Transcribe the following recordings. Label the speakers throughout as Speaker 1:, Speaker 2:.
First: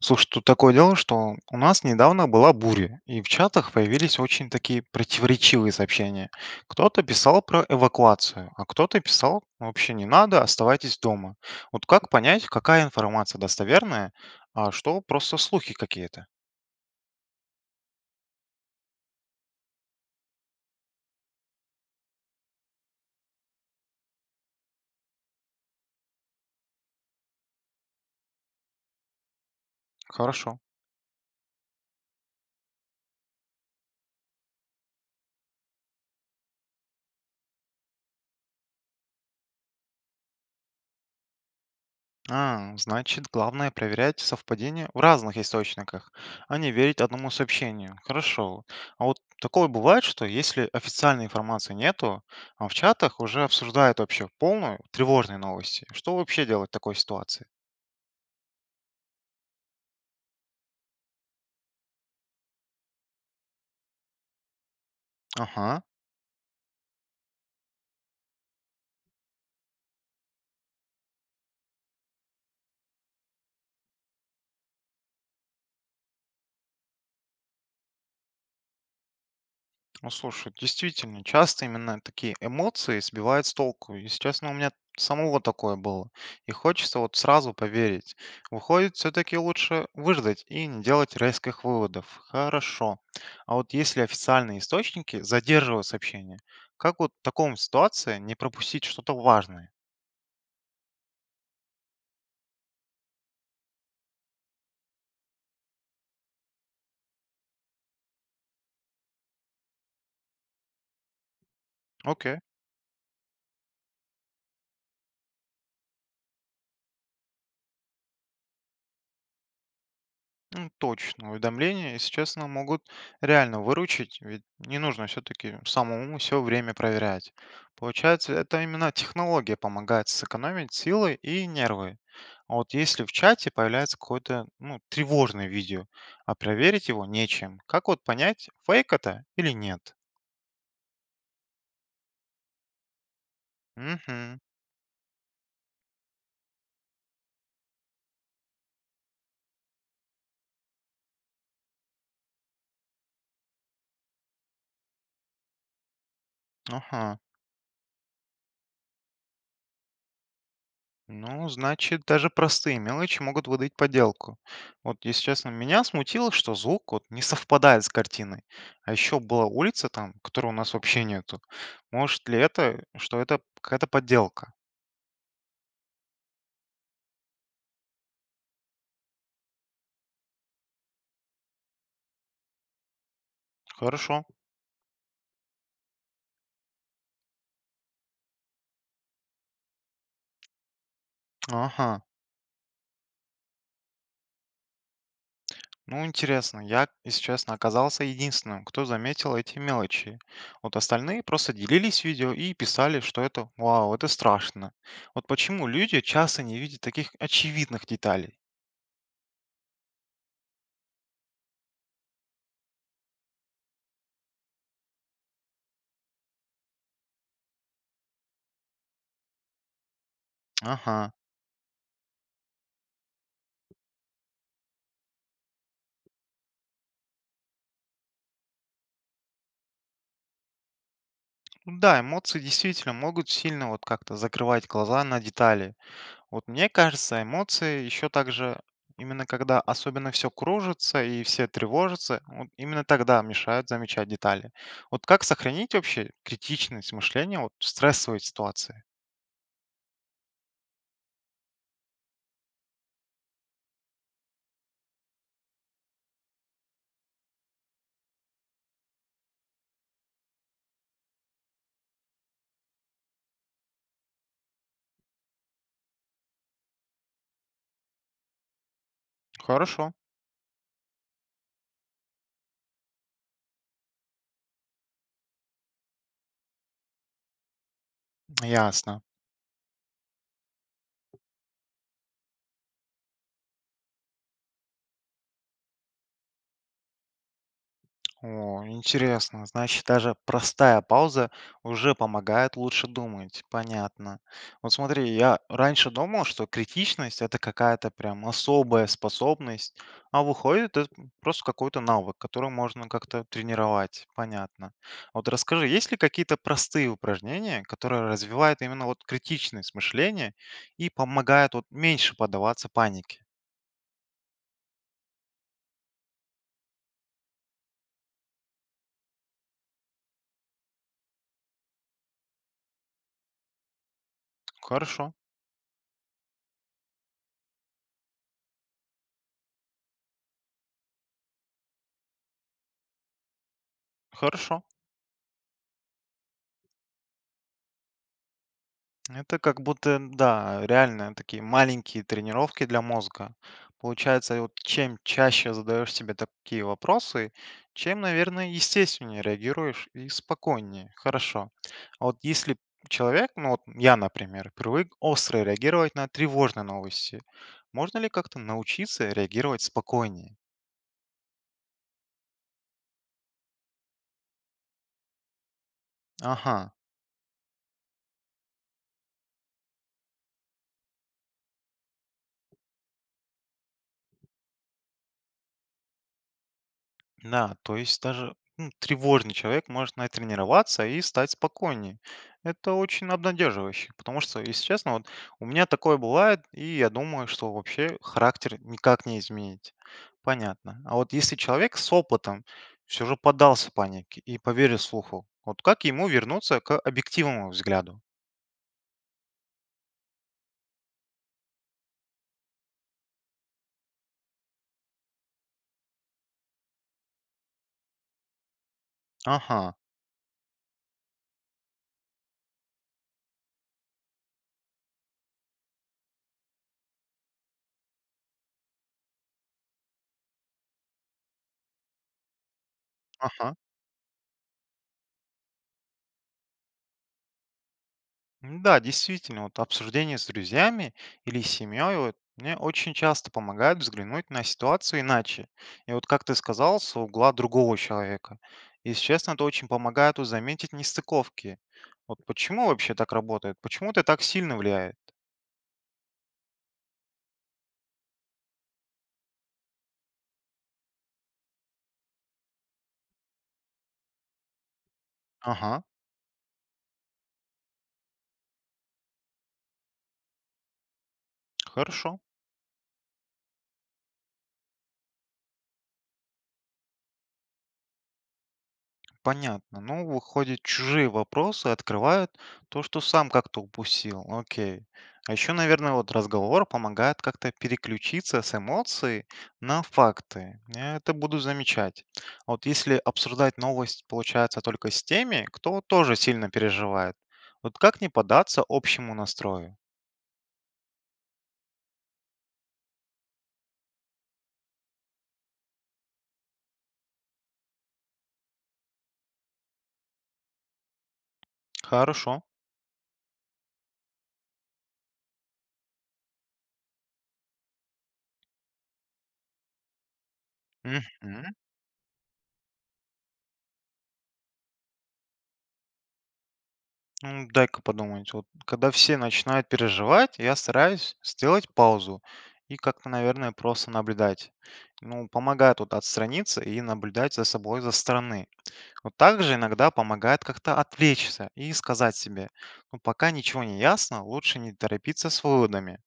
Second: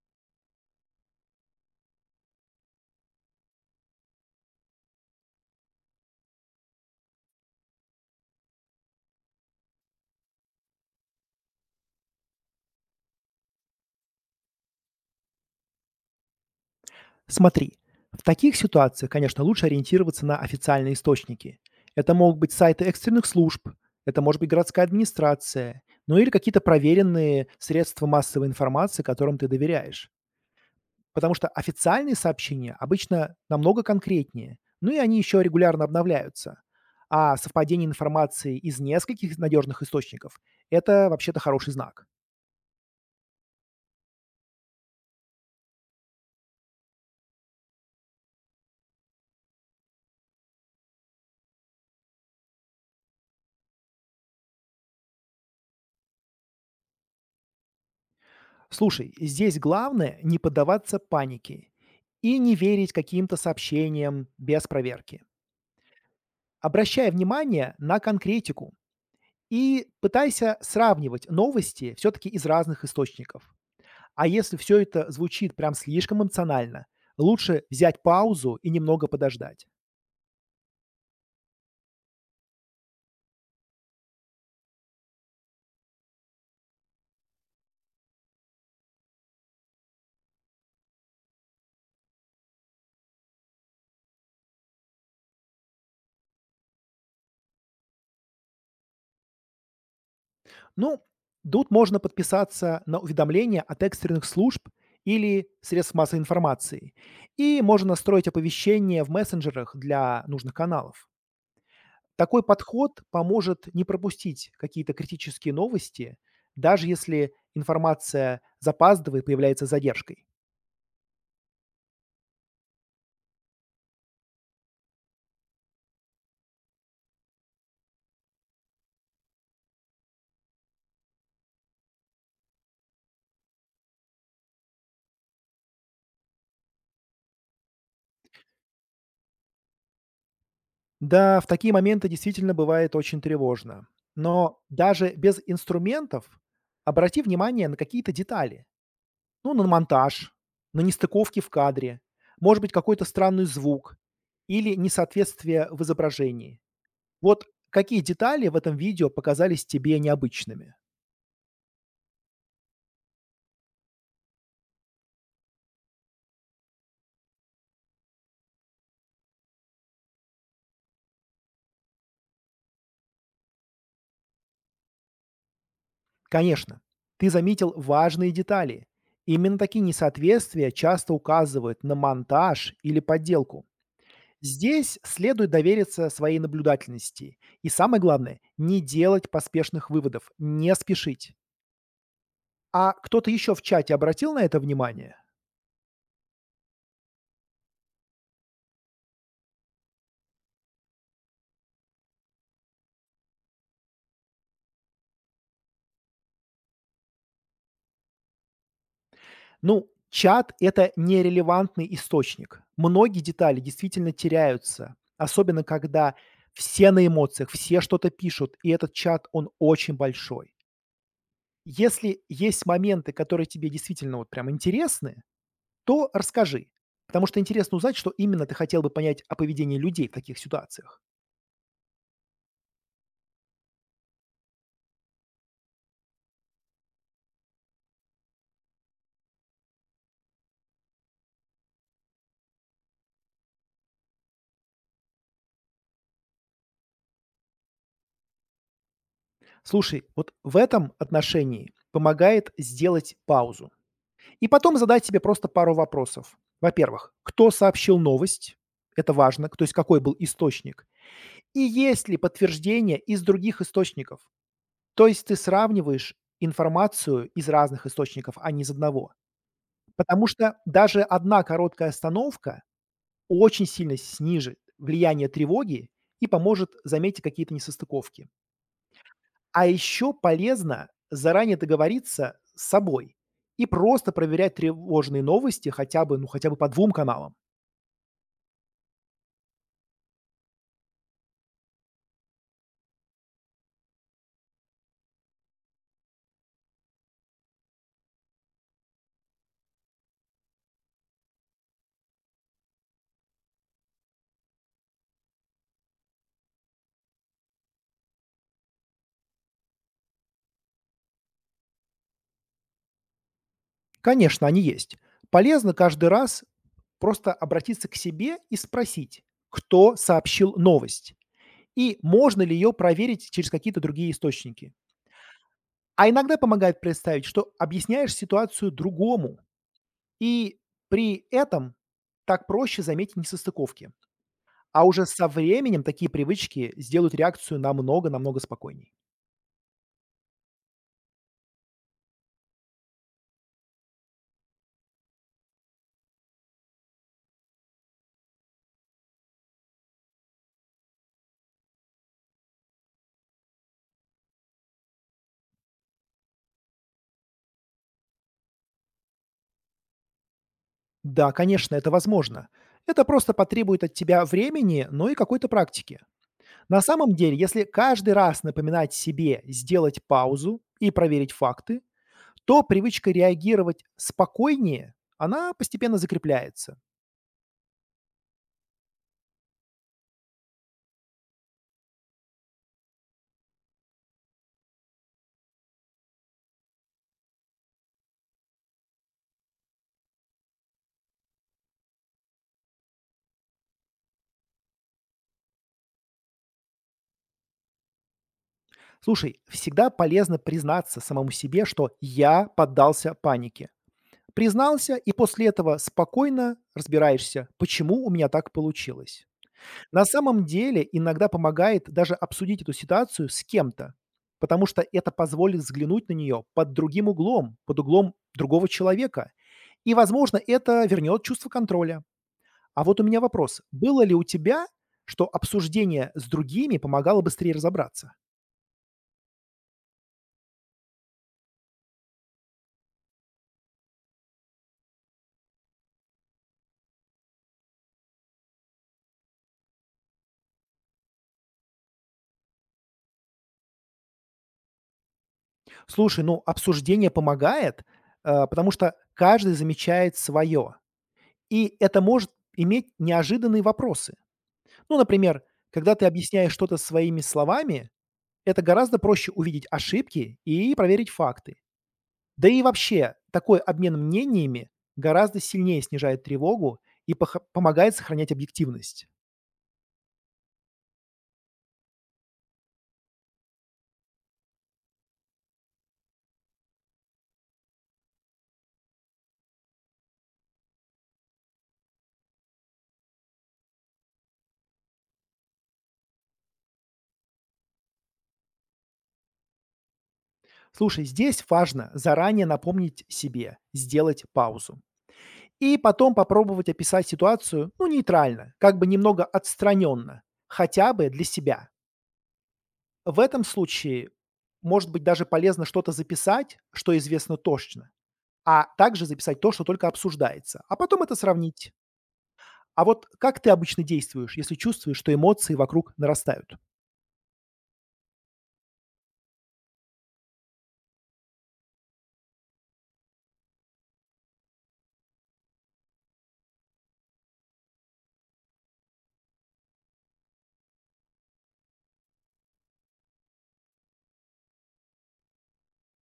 Speaker 1: Слушай, тут такое дело, что у нас недавно была буря, и в чатах появились очень такие противоречивые сообщения. Кто-то писал про эвакуацию, а кто-то писал, вообще не надо, оставайтесь дома. Вот как понять, какая информация достоверная, а что просто слухи какие-то?
Speaker 2: Смотри, в таких ситуациях, конечно, лучше ориентироваться на официальные источники. Это могут быть сайты экстренных служб, это может быть городская администрация, ну или какие-то проверенные средства массовой информации, которым ты доверяешь.
Speaker 1: Хорошо.
Speaker 2: Потому что официальные сообщения обычно намного конкретнее, ну и они еще регулярно обновляются. А совпадение информации из нескольких надежных источников– это вообще-то хороший знак.
Speaker 1: А, значит, главное проверять совпадение в разных источниках, а не верить одному сообщению. Хорошо. А вот такое бывает, что если официальной информации нету, а в чатах уже обсуждают вообще полную тревожные новости. Что вообще делать в такой ситуации?
Speaker 2: Слушай, здесь главное не поддаваться панике и не верить каким-то сообщениям без проверки.
Speaker 1: Ага.
Speaker 2: Обращай внимание на конкретику и пытайся сравнивать новости все-таки из разных источников. А если все это звучит прям слишком эмоционально, лучше взять паузу и немного подождать.
Speaker 1: Ну, слушай, действительно, часто именно такие эмоции сбивают с толку. И, сейчас, ну, у меня самого такое было. И хочется вот сразу поверить. Выходит, все-таки лучше выждать и не делать резких выводов. Хорошо. А вот если официальные источники задерживают сообщение, как вот в таком ситуации не пропустить что-то важное?
Speaker 2: Ну, тут можно подписаться на уведомления от экстренных служб или средств массовой информации. И можно настроить оповещения в мессенджерах для нужных каналов.
Speaker 1: Окей.
Speaker 2: Такой подход поможет не пропустить какие-то критические новости, даже если информация запаздывает, появляется с задержкой.
Speaker 1: Ну, точно. Уведомления, если честно, могут реально выручить, ведь не нужно все-таки самому все время проверять. Получается, это именно технология помогает сэкономить силы и нервы. А вот если в чате появляется какое-то ну, тревожное видео, а проверить его нечем, как вот понять, фейк это или нет?
Speaker 2: Да, в такие моменты действительно бывает очень тревожно.
Speaker 1: Угу.
Speaker 2: Но даже без инструментов обрати внимание на какие-то детали. Ну, на монтаж, на нестыковки в кадре, может быть, какой-то странный звук или несоответствие в изображении.
Speaker 1: Ага.
Speaker 2: Вот какие детали в этом видео показались тебе необычными?
Speaker 1: Ну, значит, даже простые мелочи могут выдать подделку. Вот, если честно, меня смутило, что звук вот не совпадает с картиной. А еще была улица там, которой у нас вообще нету. Может ли это, что это какая-то подделка?
Speaker 2: Конечно, ты заметил важные детали. Именно такие несоответствия часто указывают на монтаж или подделку.
Speaker 1: Хорошо.
Speaker 2: Здесь следует довериться своей наблюдательности. И самое главное, не делать поспешных выводов, не спешить.
Speaker 1: Ага.
Speaker 2: А кто-то еще в чате обратил на это внимание?
Speaker 1: Ну, интересно, я, если честно, оказался единственным, кто заметил эти мелочи. Вот остальные просто делились видео и писали, что это «Вау, это страшно». Вот почему люди часто не видят таких очевидных деталей?
Speaker 2: Ну, чат– это нерелевантный источник. Многие детали действительно теряются, особенно когда все на эмоциях, все что-то пишут, и этот чат, он очень большой.
Speaker 1: Ага.
Speaker 2: Если есть моменты, которые тебе действительно вот прям интересны, то расскажи, потому что интересно узнать, что именно ты хотел бы понять о поведении людей в таких ситуациях.
Speaker 1: Ну да, эмоции действительно могут сильно вот как-то закрывать глаза на детали. Вот мне кажется, эмоции еще также именно когда особенно все кружится и все тревожатся, вот именно тогда мешают замечать детали. Вот как сохранить вообще критичность мышления вот в стрессовой ситуации?
Speaker 2: Слушай, вот в этом отношении помогает сделать паузу и потом задать себе просто пару вопросов. Во-первых, кто сообщил новость? Это важно, то есть какой был источник. И есть ли подтверждение из других источников? То есть ты сравниваешь информацию из разных источников, а не из одного.
Speaker 1: Хорошо,
Speaker 2: Потому что даже одна короткая остановка очень сильно снижит влияние тревоги и поможет заметить какие-то несостыковки.
Speaker 1: ясно.
Speaker 2: А еще полезно заранее договориться с собой и просто проверять тревожные новости хотя бы, хотя бы по двум каналам.
Speaker 1: О, интересно. Значит, даже простая пауза уже помогает лучше думать. Понятно. Вот смотри, я раньше думал, что критичность это какая-то прям особая способность, а выходит, это просто какой-то навык, который можно как-то тренировать. Понятно. Вот расскажи, есть ли какие-то простые упражнения, которые развивают именно вот критичность мышления и помогают вот меньше поддаваться панике?
Speaker 2: Конечно, они есть. Полезно каждый раз просто обратиться к себе и спросить, кто сообщил новость и можно ли ее проверить через какие-то другие источники.
Speaker 1: Хорошо,
Speaker 2: А иногда помогает представить, что объясняешь ситуацию другому, и при этом так проще заметить несостыковки.
Speaker 1: хорошо.
Speaker 2: А уже со временем такие привычки сделают реакцию намного-намного спокойней.
Speaker 1: Это как будто, да, реально такие маленькие тренировки для мозга. Получается, и вот чем чаще задаешь себе такие вопросы, чем, наверное, естественнее реагируешь и спокойнее. Хорошо. А вот если человек, ну вот я, например, привык остро реагировать на тревожные новости, можно ли как-то научиться реагировать спокойнее?
Speaker 2: Да, конечно, это возможно. Это просто потребует от тебя времени, но и какой-то практики.
Speaker 1: Ага.
Speaker 2: На самом деле, если каждый раз напоминать себе сделать паузу и проверить факты, то привычка реагировать спокойнее, она постепенно закрепляется.
Speaker 1: Да, то есть даже ну, тревожный человек может натренироваться и стать спокойнее. Это очень обнадеживающе, потому что, если честно, вот у меня такое бывает, и я думаю, что вообще характер никак не изменить. Понятно. А вот если человек с опытом все же поддался панике и поверил слуху, вот как ему вернуться к объективному взгляду?
Speaker 2: Слушай, всегда полезно признаться самому себе, что я поддался панике. Признался, и после этого спокойно разбираешься, почему у меня так получилось.
Speaker 1: Ага,
Speaker 2: На самом деле иногда помогает даже обсудить эту ситуацию с кем-то, потому что это позволит взглянуть на нее под другим углом, под углом другого человека. И, возможно, это вернет чувство контроля. А вот у меня
Speaker 1: ага.
Speaker 2: вопрос. Было ли у тебя, что обсуждение с другими помогало быстрее разобраться?
Speaker 1: М, да, действительно, вот обсуждение с друзьями или семьей вот, мне очень часто помогает взглянуть на ситуацию иначе. И вот, как ты сказал, с угла другого человека. И, если честно, это очень помогает вот заметить нестыковки. Вот почему вообще так работает? Почему это так сильно влияет?
Speaker 2: Слушай, ну, обсуждение помогает, потому что каждый замечает свое, и это может иметь неожиданные вопросы. Ну, например,
Speaker 1: Ага,
Speaker 2: когда ты объясняешь что-то своими словами, это гораздо проще увидеть ошибки и проверить факты.
Speaker 1: хорошо.
Speaker 2: Да и вообще, такой обмен мнениями гораздо сильнее снижает тревогу и помогает сохранять объективность.
Speaker 1: Понятно. Ну, выходит, чужие вопросы открывают то, что сам как-то упустил. Окей. А еще, наверное, вот разговор помогает как-то переключиться с эмоций на факты. Я это буду замечать. А вот если обсуждать новость, получается, только с теми, кто тоже сильно переживает. Вот как не поддаться общему настрою?
Speaker 2: Слушай, здесь важно заранее напомнить себе, сделать паузу. И потом попробовать описать ситуацию, ну, нейтрально, как бы немного отстраненно, хотя бы для себя.
Speaker 1: Хорошо.
Speaker 2: В этом случае, может быть, даже полезно что-то записать, что известно точно, а также записать то, что только обсуждается, а потом это
Speaker 1: Мгм.
Speaker 2: сравнить. А вот как ты обычно действуешь, если чувствуешь, что эмоции вокруг нарастают?
Speaker 1: Ну, дай-ка подумать. Вот, когда все начинают переживать, я стараюсь сделать паузу и как-то, наверное, просто наблюдать. Ну, помогает вот отстраниться и наблюдать за собой со стороны. Вот также иногда помогает как-то отвлечься и сказать себе, ну, пока ничего не ясно, лучше не торопиться с выводами.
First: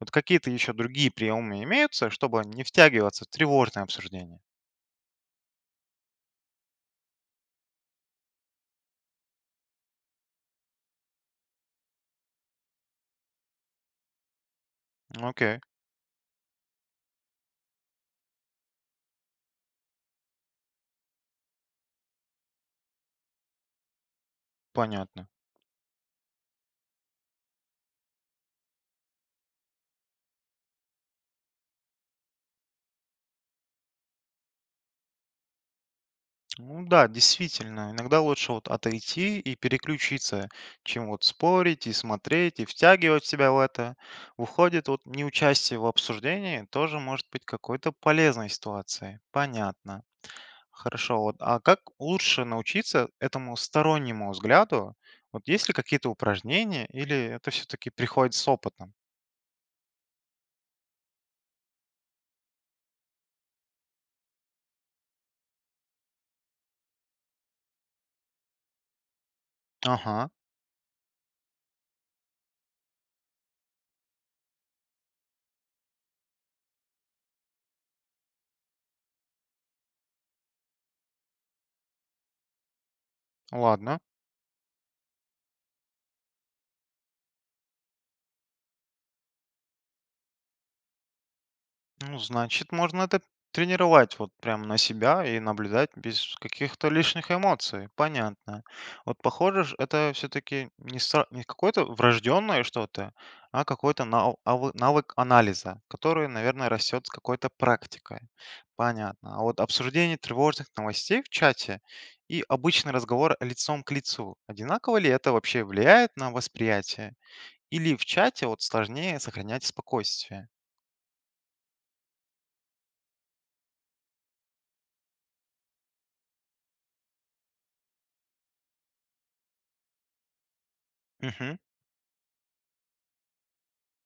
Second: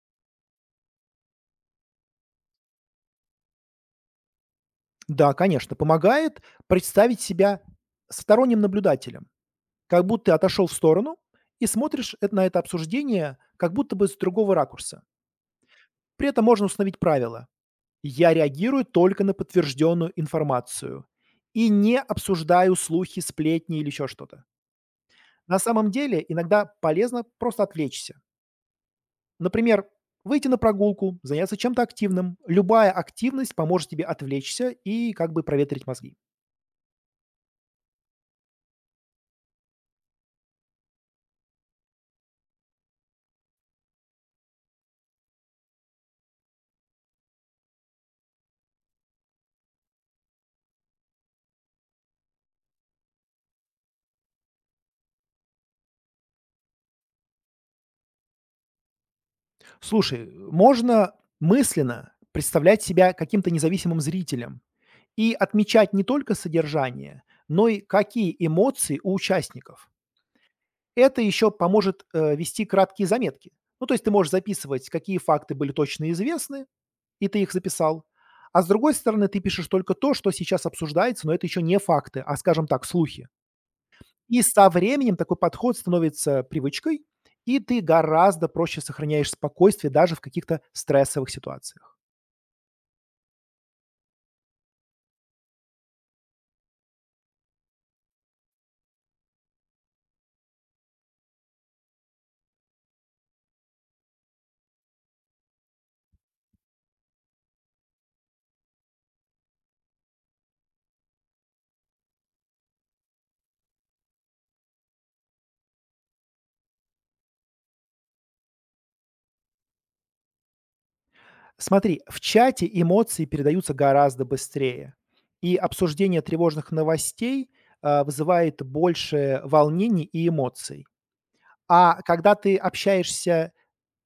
Speaker 1: Вот какие-то еще другие приемы имеются, чтобы не втягиваться в тревожное обсуждение.
Speaker 2: Да, конечно, помогает представить себя сторонним наблюдателем, как будто ты отошел в сторону и смотришь на это обсуждение как будто бы с другого ракурса.
Speaker 1: Ну, окей,
Speaker 2: При этом можно установить правило: я реагирую только на подтвержденную информацию и не обсуждаю слухи, сплетни или еще что-то.
Speaker 1: понятно.
Speaker 2: На самом деле иногда полезно просто отвлечься. Например, выйти на прогулку, заняться чем-то активным. Любая активность поможет тебе отвлечься и как бы проветрить мозги.
Speaker 1: Ну да, действительно, иногда лучше вот отойти и переключиться, чем вот спорить и смотреть и втягивать себя в это. Выходит, вот неучастие в обсуждении тоже может быть какой-то полезной ситуацией. Понятно. Хорошо, вот, а как лучше научиться этому стороннему взгляду? Вот есть ли какие-то упражнения или это все-таки приходит с опытом?
Speaker 2: Слушай, можно мысленно представлять себя каким-то независимым зрителем и отмечать не только содержание, но и какие эмоции у участников.
Speaker 1: Ага,
Speaker 2: Это еще поможет, вести краткие заметки. Ну, то есть ты можешь записывать, какие факты были точно известны, и ты их записал, а с другой стороны, ты пишешь только то, что сейчас обсуждается, но это еще не факты, а, скажем так, слухи.
Speaker 1: ладно.
Speaker 2: И со временем такой подход становится привычкой, и ты гораздо проще сохраняешь спокойствие даже в каких-то стрессовых ситуациях.
Speaker 1: Ну, значит, можно это тренировать вот прям на себя и наблюдать без каких-то лишних эмоций. Понятно. Вот похоже, ж это все-таки не какое-то врожденное что-то, а какой-то навык анализа, который, наверное, растет с какой-то практикой. Понятно. А вот обсуждение тревожных новостей в чате и обычный разговор лицом к лицу, одинаково ли это вообще влияет на восприятие? Или в чате вот сложнее сохранять спокойствие?
Speaker 2: Смотри, в чате эмоции передаются гораздо быстрее, и обсуждение тревожных новостей, вызывает больше волнений и эмоций.
Speaker 1: Угу.
Speaker 2: А когда ты общаешься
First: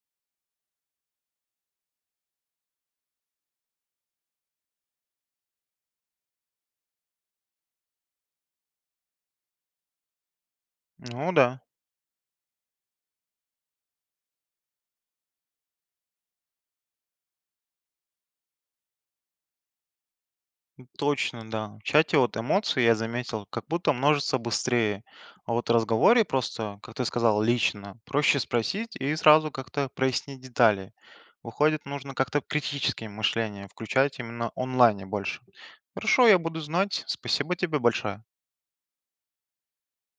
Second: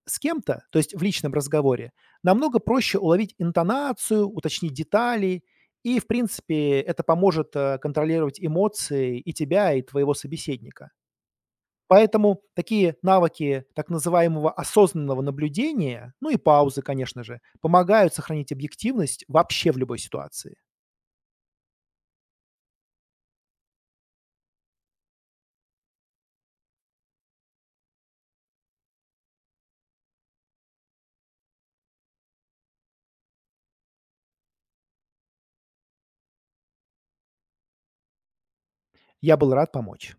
Speaker 2: с кем-то, то есть в личном разговоре, намного проще уловить интонацию, уточнить детали, и, в принципе, это поможет, контролировать эмоции и тебя, и твоего собеседника.
Speaker 1: Ну да.
Speaker 2: Поэтому такие навыки так называемого осознанного наблюдения, ну и паузы, конечно же, помогают сохранить объективность вообще в любой ситуации.
Speaker 1: Точно, да. В чате вот эмоции, я заметил, как будто множится быстрее. А вот в разговоре просто, как ты сказал, лично, проще спросить и сразу как-то прояснить детали. Выходит, нужно как-то критическое мышление включать именно онлайне больше. Хорошо, я буду знать. Спасибо тебе большое.
Speaker 2: Я был рад помочь.